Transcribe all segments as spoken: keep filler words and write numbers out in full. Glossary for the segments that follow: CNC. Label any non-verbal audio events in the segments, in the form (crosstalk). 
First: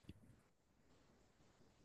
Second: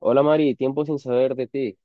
Hola Mari, tiempo sin saber de ti.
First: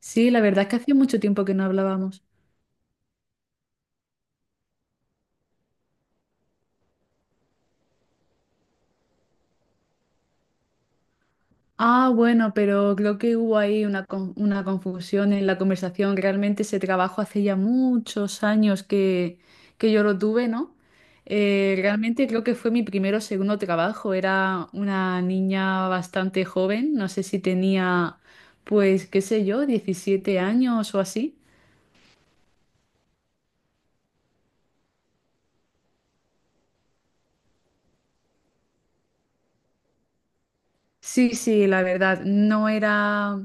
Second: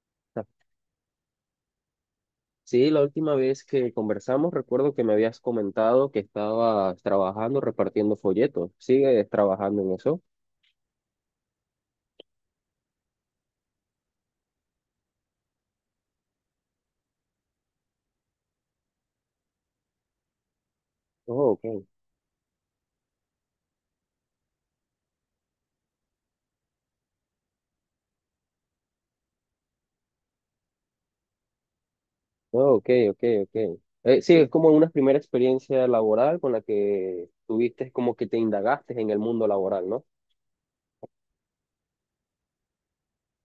Sí, la Ah, verdad es que hacía mucho tiempo que no hablábamos. sí, la última vez que conversamos recuerdo que me habías comentado que estabas trabajando repartiendo folletos. ¿Sigues trabajando en eso? Ah, bueno, pero creo que hubo ahí una, con- una confusión en la conversación. Realmente ese trabajo hace ya muchos años que, que yo lo tuve, ¿no? Oh, Eh, ok. Realmente creo que fue mi primero o segundo trabajo. Era una niña bastante joven, no sé si tenía, pues, qué sé yo, diecisiete años o así. Oh, ok, ok, ok. Eh, sí, es como una primera experiencia laboral con la que tuviste como que te indagaste en el mundo laboral, ¿no? Sí, sí, la verdad, no era,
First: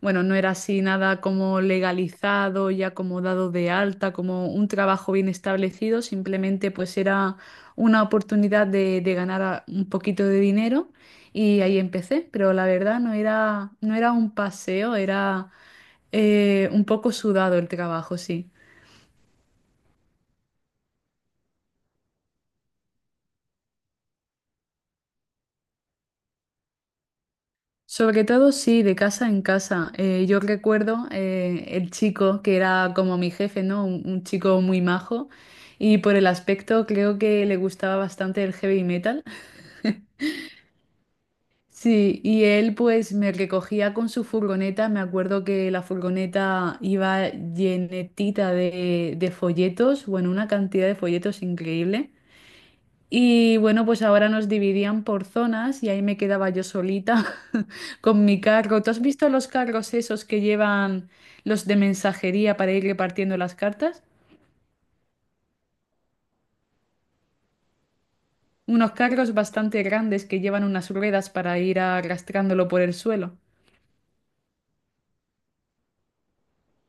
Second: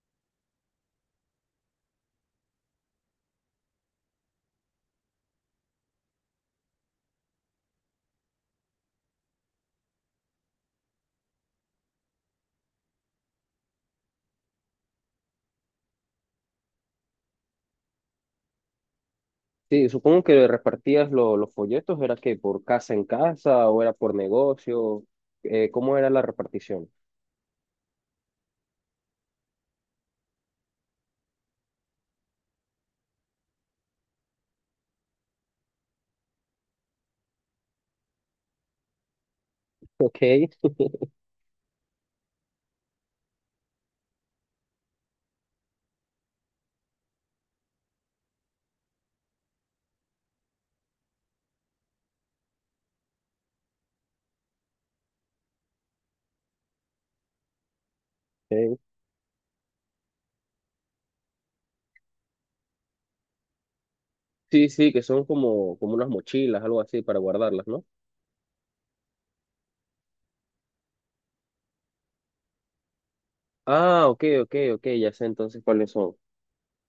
bueno, no era así nada como legalizado y acomodado de alta, como un trabajo bien establecido, simplemente pues era una oportunidad de, de ganar a- un poquito de dinero y ahí empecé, pero la verdad no era, no era un paseo, era eh, un poco sudado el trabajo, sí. Sí, supongo que repartías lo- los folletos, ¿era que por casa en casa o era por negocio? Eh, ¿cómo era la repartición? Sobre todo, sí, de casa en casa. Eh, yo recuerdo eh, el chico que era como mi jefe, ¿no? Un, un chico muy majo y por el aspecto creo que le gustaba bastante el heavy metal. Ok, Sí, y él pues me recogía con su furgoneta. Me acuerdo que la furgoneta iba llenetita de, de folletos, bueno, una cantidad de folletos increíble. Y bueno, pues ahora nos dividían por zonas y ahí me quedaba yo solita (laughs) con mi ok. carro. ¿Tú has visto los carros esos que llevan los de mensajería para ir repartiendo las cartas? Sí, sí, que son como, como unas mochilas, algo así, para guardarlas, ¿no? Unos carros bastante grandes que llevan unas ruedas para ir arrastrándolo por el suelo. Ah, ok, ok, ok, ya sé entonces cuáles son.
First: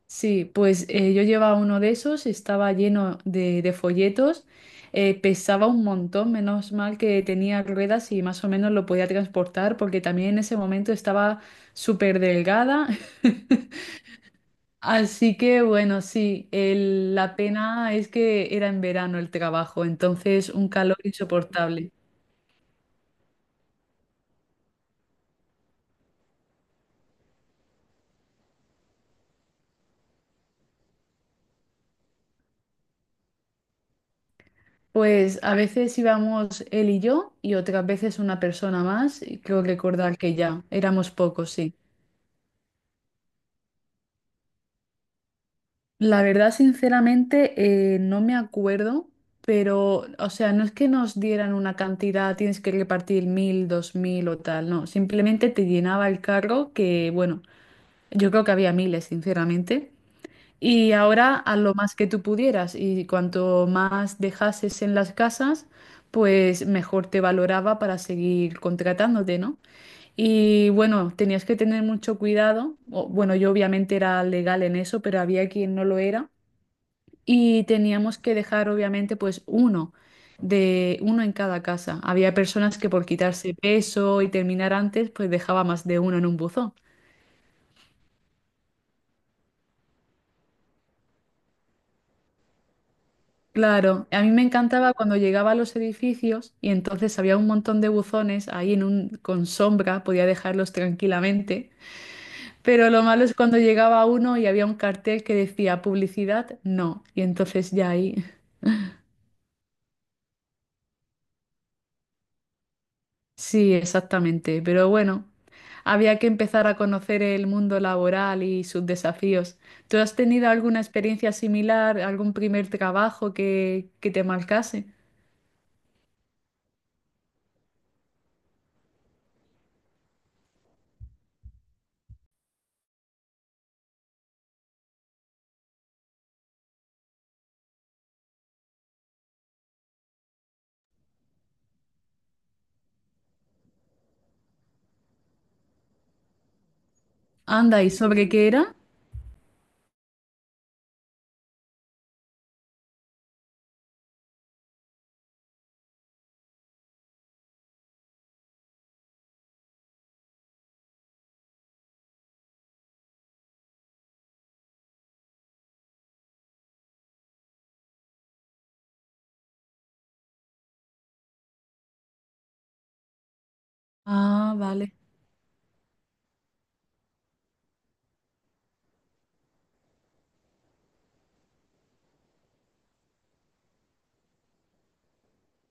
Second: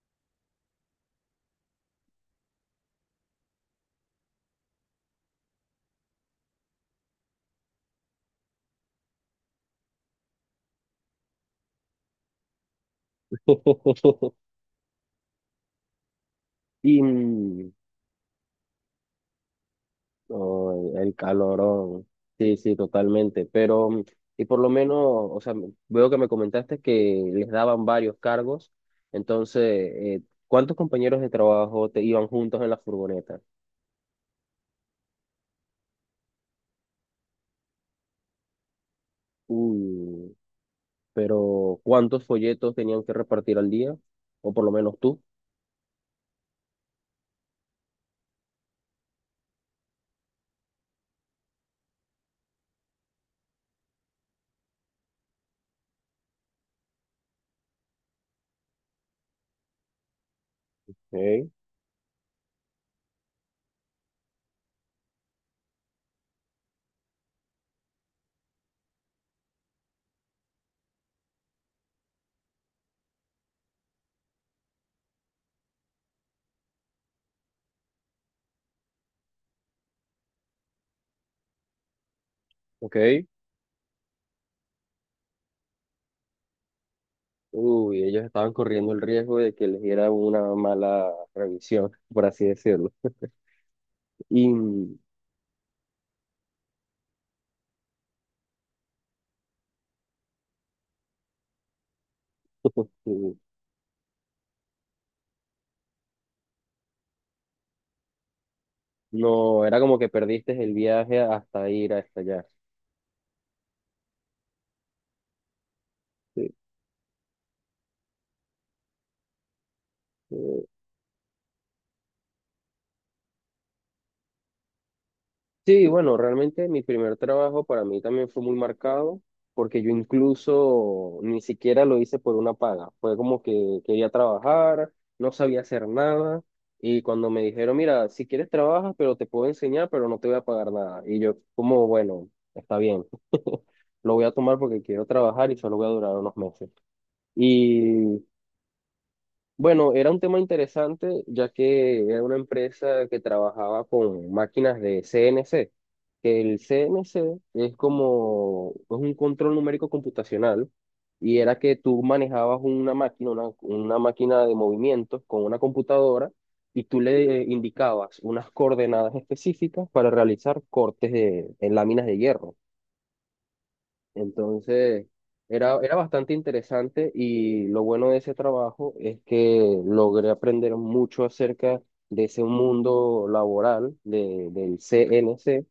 Sí, pues eh, yo llevaba uno de esos, estaba lleno de, de folletos, eh, pesaba un montón, menos mal que tenía ruedas y más o menos lo podía transportar porque también en ese momento estaba súper delgada. (laughs) Así que bueno, sí, Y el- la mm, pena es que era en verano el trabajo, entonces un oh, calor el insoportable. calorón. Sí, sí, totalmente. Pero, mm, y por lo menos, o sea, m- veo que me comentaste que les daban varios cargos. Entonces, eh, ¿Cuántos compañeros de trabajo te iban juntos en la furgoneta? Pues a veces íbamos él y yo y otras veces una persona más, y creo recordar que Uy, ya éramos pocos, sí. pero ¿cuántos folletos tenían que repartir al día? O por lo menos tú. La verdad, sinceramente, eh, no me acuerdo, pero, o sea, no es que nos dieran una cantidad, tienes que repartir mil, dos mil o tal, no, simplemente te llenaba el carro que, bueno, yo creo que había miles, sinceramente. Y ahora Ok, a lo más que tú pudieras y cuanto más dejases en las casas, pues mejor te valoraba para seguir contratándote, ¿no? Y bueno, tenías que tener mucho cuidado. O- bueno, yo obviamente era legal en eso, pero había quien no lo era. Y teníamos que dejar obviamente pues uno de uno en cada casa. Había personas que por ok. quitarse peso y terminar antes, pues dejaba más de uno en un buzón. Uy, ellos estaban corriendo el riesgo de que les diera una mala revisión, por así decirlo. Claro, a mí me Y encantaba mm, cuando llegaba a los edificios y entonces había un montón de buzones ahí en un, con sombra, podía dejarlos tranquilamente, pero lo malo es cuando llegaba uno y había un cartel que decía publicidad, no, y entonces ya ahí, no, era como que perdiste el viaje hasta ir hasta allá. sí, exactamente, pero bueno, había que Sí. empezar a conocer el mundo laboral y sus desafíos. ¿Tú has tenido eh, alguna experiencia similar, algún primer trabajo que, que te marcase? Sí, bueno, realmente mi primer trabajo para mí también fue muy marcado, porque yo incluso ni siquiera lo hice por una paga. Fue como que quería trabajar, no sabía hacer nada, y cuando me dijeron, mira, si quieres trabajas, pero te puedo enseñar, pero no te voy a pagar nada. Y yo, como, bueno, está bien. (laughs) Lo voy a tomar porque quiero trabajar y solo voy a durar unos meses. Anda, ¿y sobre qué era? Bueno, era un tema interesante, ya que era una empresa que trabajaba con máquinas de C N C, que el C N C es como es un control numérico computacional, y era que tú manejabas una máquina, una, una máquina de movimientos con una computadora y tú le indicabas unas coordenadas específicas para realizar cortes de, en láminas de hierro. Ah, vale. Entonces, era, era bastante interesante y lo bueno de ese trabajo es que logré aprender mucho acerca de ese mundo laboral de, del C N C,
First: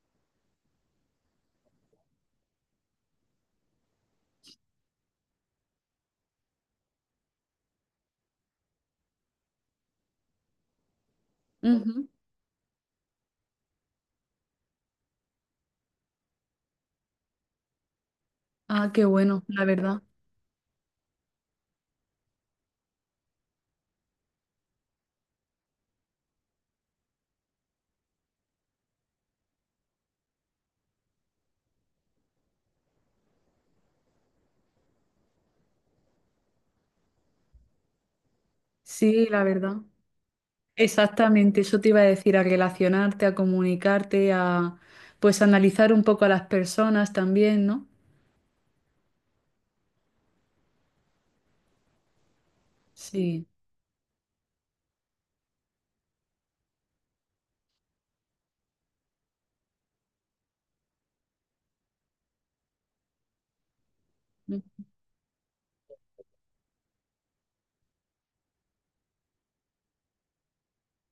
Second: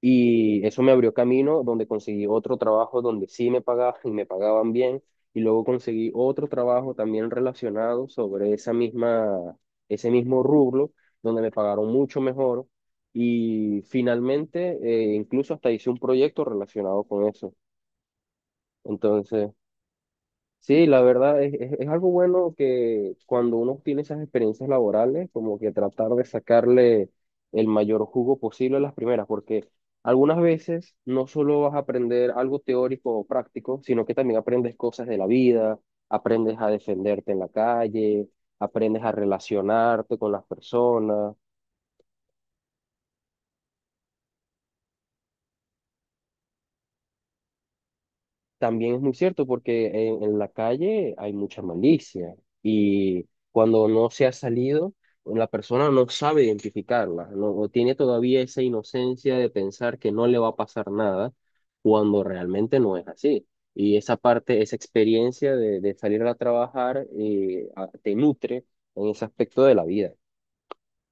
y eso me abrió camino donde conseguí otro trabajo donde sí me pagaban y me pagaban bien, y luego conseguí otro trabajo también relacionado sobre esa misma, ese mismo rubro, donde me pagaron Ujú. mucho mejor, y finalmente eh, incluso hasta hice un proyecto relacionado con eso. Ah, qué bueno, Entonces, la verdad. sí, la verdad es, es, es algo bueno que cuando uno tiene esas experiencias laborales, como que tratar de sacarle el mayor jugo posible a las primeras, porque algunas veces no solo vas a aprender algo teórico o práctico, sino que también aprendes cosas de la vida, aprendes a defenderte en la calle, aprendes a Sí, la verdad. relacionarte con las personas. Exactamente, eso te iba a decir, a relacionarte, a comunicarte, a pues analizar un poco a las personas también, ¿no? También es muy cierto porque en, en la calle hay mucha malicia, y Sí, cuando no se ha salido, la persona no sabe identificarla, no, o tiene todavía esa inocencia de pensar que no le va a pasar nada cuando realmente no es así. Y esa parte, esa mm, experiencia de, de salir a trabajar, eh, a- te nutre en ese aspecto de la vida.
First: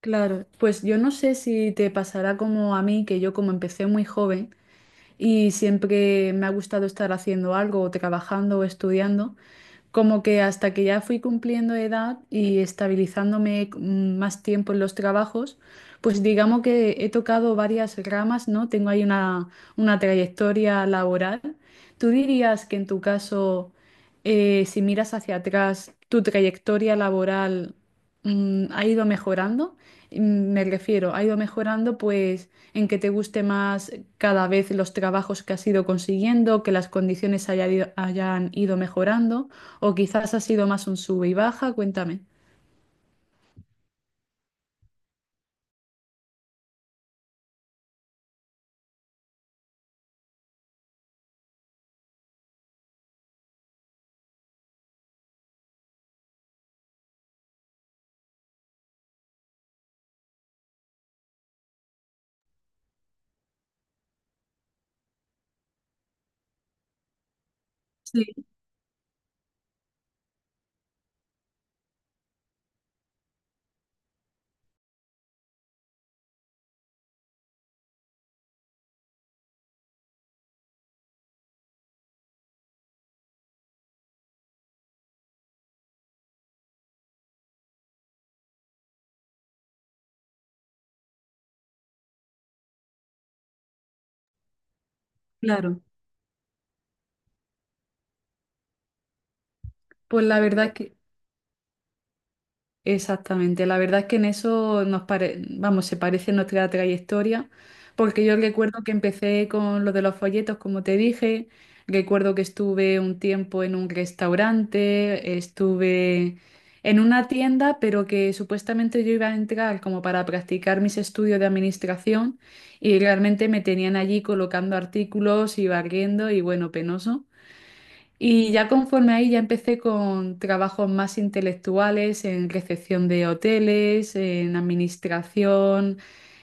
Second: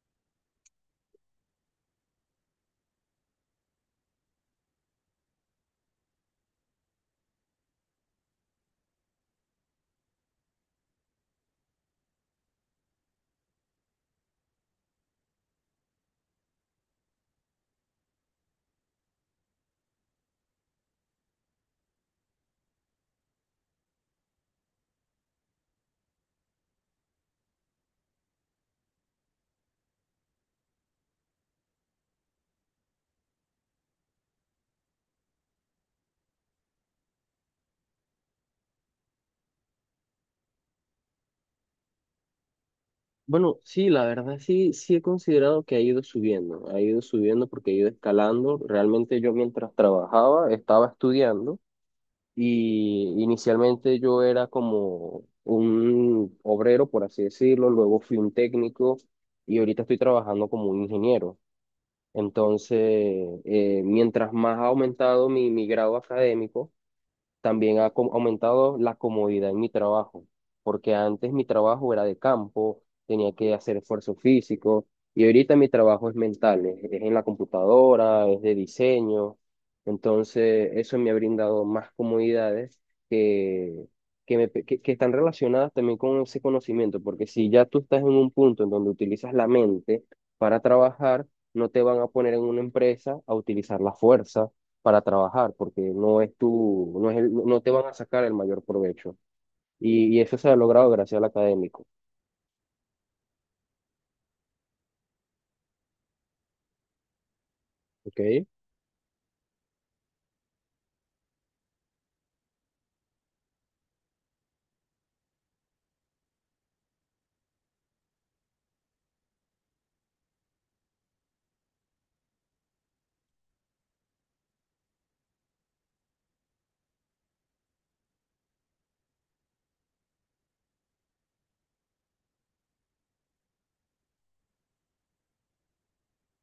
claro. Pues yo no sé si te pasará como a mí, que yo como empecé muy joven y siempre me ha gustado estar haciendo algo, o trabajando o estudiando. Como que hasta que ya fui cumpliendo edad y estabilizándome mm, más tiempo en los trabajos, pues digamos que he tocado varias ramas, ¿no? Tengo ahí una, una trayectoria laboral. ¿Tú dirías que en tu caso, eh, si miras hacia atrás, tu trayectoria laboral, mm, ha ido mejorando? Me refiero, ha ido mejorando pues en que te guste más cada vez los trabajos que has ido consiguiendo, que las condiciones haya ido- hayan ido mejorando, o quizás ha sido más un sube y baja, cuéntame. Bueno, sí, la verdad sí, sí he considerado que ha ido subiendo, ha ido subiendo porque ha ido escalando. Realmente yo mientras trabajaba estaba estudiando, y inicialmente yo era como un obrero, por así decirlo, luego fui un técnico y ahorita estoy trabajando como un ingeniero. Entonces, eh, mientras más ha aumentado mi, mi grado académico, también ha com- Sí, aumentado la comodidad en mi trabajo, porque antes mi trabajo era de campo, tenía que hacer esfuerzo físico, y ahorita mi trabajo es mental, es, es en la computadora, es de diseño. Entonces, eso me ha brindado más comodidades que, que, me que- que están relacionadas también con ese conocimiento, porque si ya tú estás en un punto en donde utilizas la mente para trabajar, no te van a poner en una empresa a utilizar la fuerza para trabajar, porque claro. no es tu, no es el- no no te van a sacar el mayor provecho. Y, y Pues eso la se ha verdad Eh, logrado que, gracias al académico. exactamente, la verdad es que en eso nos pare- vamos, se parece nuestra trayectoria, porque yo ¿Ok? recuerdo que empecé con lo de los folletos, como te dije, recuerdo que estuve un tiempo en un restaurante, estuve en una tienda, pero que supuestamente yo iba a entrar como para practicar mis estudios de administración y realmente me tenían allí colocando artículos y barriendo y bueno, penoso. Y ya conforme ahí ya empecé con trabajos más intelectuales en recepción de hoteles, en administración,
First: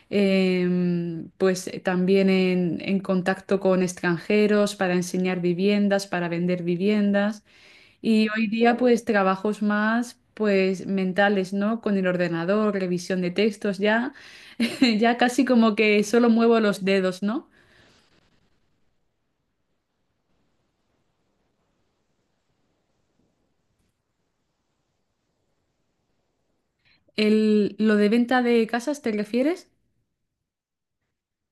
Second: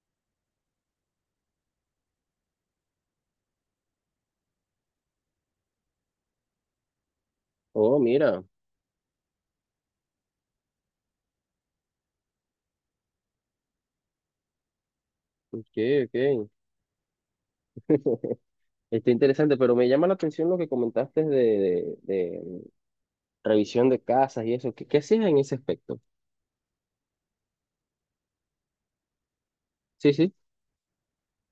em, pues eh, también en, en contacto con extranjeros para enseñar viviendas, para vender viviendas. Oh, Y mira. hoy día pues trabajos más pues mentales, ¿no? Con el ordenador, revisión de textos, ya, (laughs) ya casi Ok, como que solo ok. muevo los dedos, ¿no? (laughs) Está interesante, pero me llama la atención lo que comentaste de, de, de revisión de casas y eso. ¿Qué, qué hacías en ese aspecto? El, ¿lo de venta de casas te refieres? Sí, sí.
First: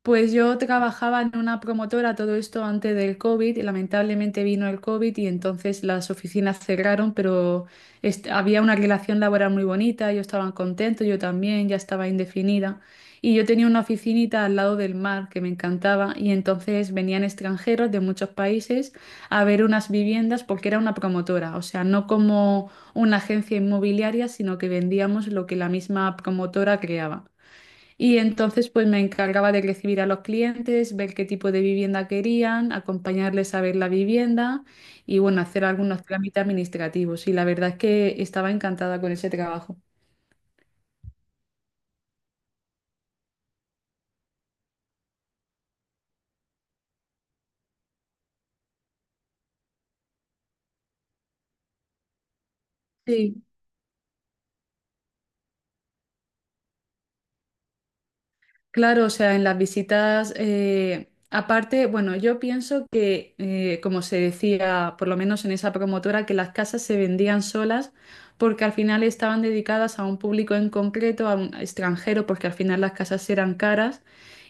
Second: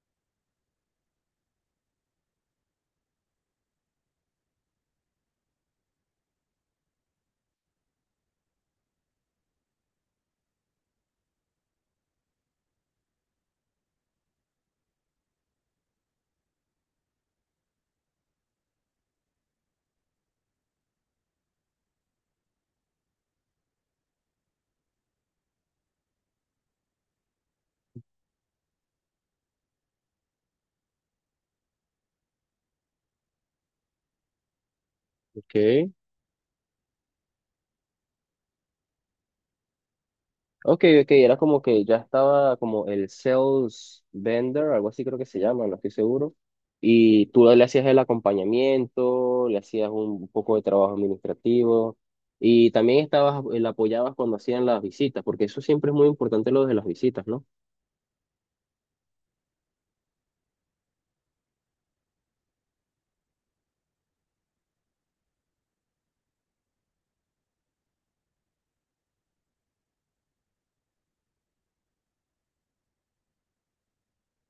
Pues yo trabajaba en una promotora todo esto antes del COVID y lamentablemente vino el COVID y entonces las oficinas cerraron, pero est- había una relación laboral muy bonita, ellos estaban contentos, yo también, ya estaba indefinida. Y yo tenía una oficinita al lado del mar que me encantaba y entonces venían extranjeros de muchos países a ver unas viviendas porque era una promotora, o sea, no como una agencia inmobiliaria, sino que vendíamos lo que la misma promotora creaba. Y entonces pues me encargaba de recibir a los clientes, ver qué tipo de vivienda querían, acompañarles a ver la vivienda y bueno, hacer Ok. algunos trámites administrativos. Y la verdad es que estaba encantada con ese trabajo. Ok, ok, era como que ya estaba como el sales vendor, algo así creo que se llama, no estoy seguro. Y tú le hacías el acompañamiento, le hacías un poco de trabajo administrativo y también Sí. estabas, le apoyabas cuando hacían las visitas, porque eso siempre es muy importante lo de las visitas, ¿no? Claro, o sea, en las visitas, eh, aparte, bueno, yo pienso que, eh, como se decía, por lo menos en esa promotora, que las casas se vendían solas porque al final estaban dedicadas a un público en concreto, a un extranjero, porque al final las casas eran caras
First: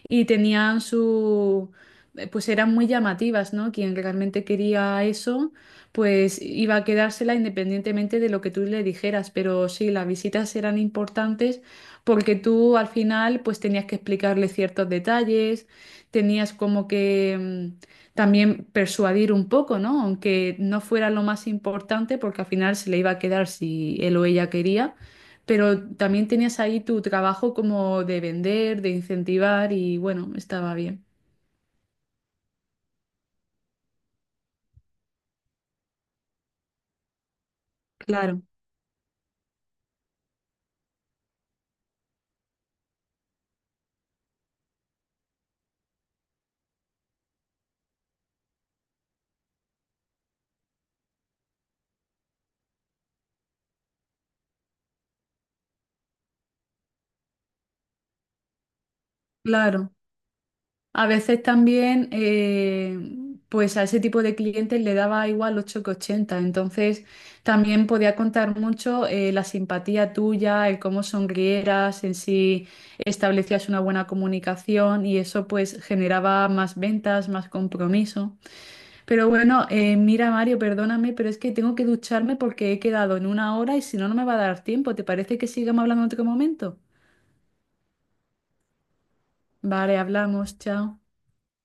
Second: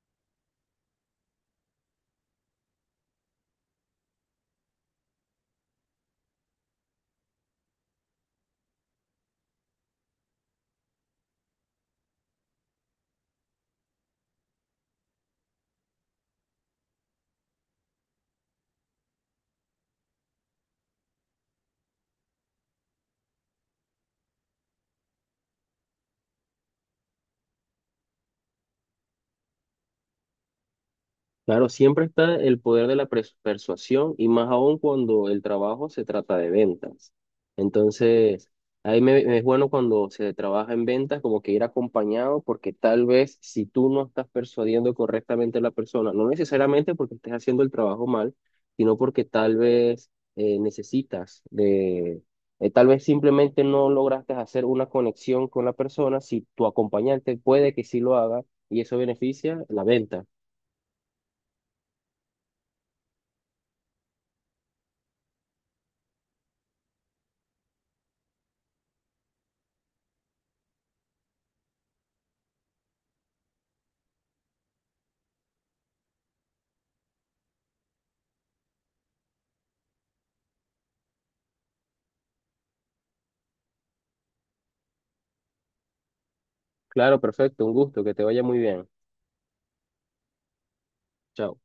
y tenían su, eh, pues eran muy llamativas, ¿no? Quien realmente quería eso, pues iba a quedársela independientemente de lo que tú le dijeras, pero sí, las visitas eran importantes porque tú al final pues tenías que explicarle ciertos detalles, tenías como que mm, también persuadir un poco, ¿no? Aunque no fuera lo más importante porque al final se le iba a quedar si él o ella quería, pero también tenías ahí tu trabajo como de vender, de incentivar y bueno, estaba bien. Claro, siempre está el poder de la pres- persuasión, y más aún cuando el trabajo se trata de ventas. Claro, Entonces, ahí me, me es bueno cuando se trabaja en ventas como que ir acompañado, porque tal vez si tú no estás persuadiendo correctamente a la persona, no necesariamente porque estés haciendo el trabajo mal, sino porque tal vez eh, necesitas de, eh, tal vez simplemente no lograste hacer una conexión con la persona, si tu acompañante puede que sí lo haga, y eso beneficia la claro. venta. A veces también, eh, pues a ese tipo de clientes le daba igual ocho que ochenta. Entonces, también podía contar mucho eh, la simpatía tuya, el cómo sonrieras, en si establecías una buena comunicación y eso pues generaba más ventas, más compromiso. Pero bueno, eh, mira Mario, perdóname, pero es que tengo que ducharme porque he quedado en una hora y si no, no me va a dar tiempo. ¿Te parece que sigamos hablando en otro momento? Claro, perfecto, un gusto, que te vaya muy bien. Vale, hablamos, chao. Chao.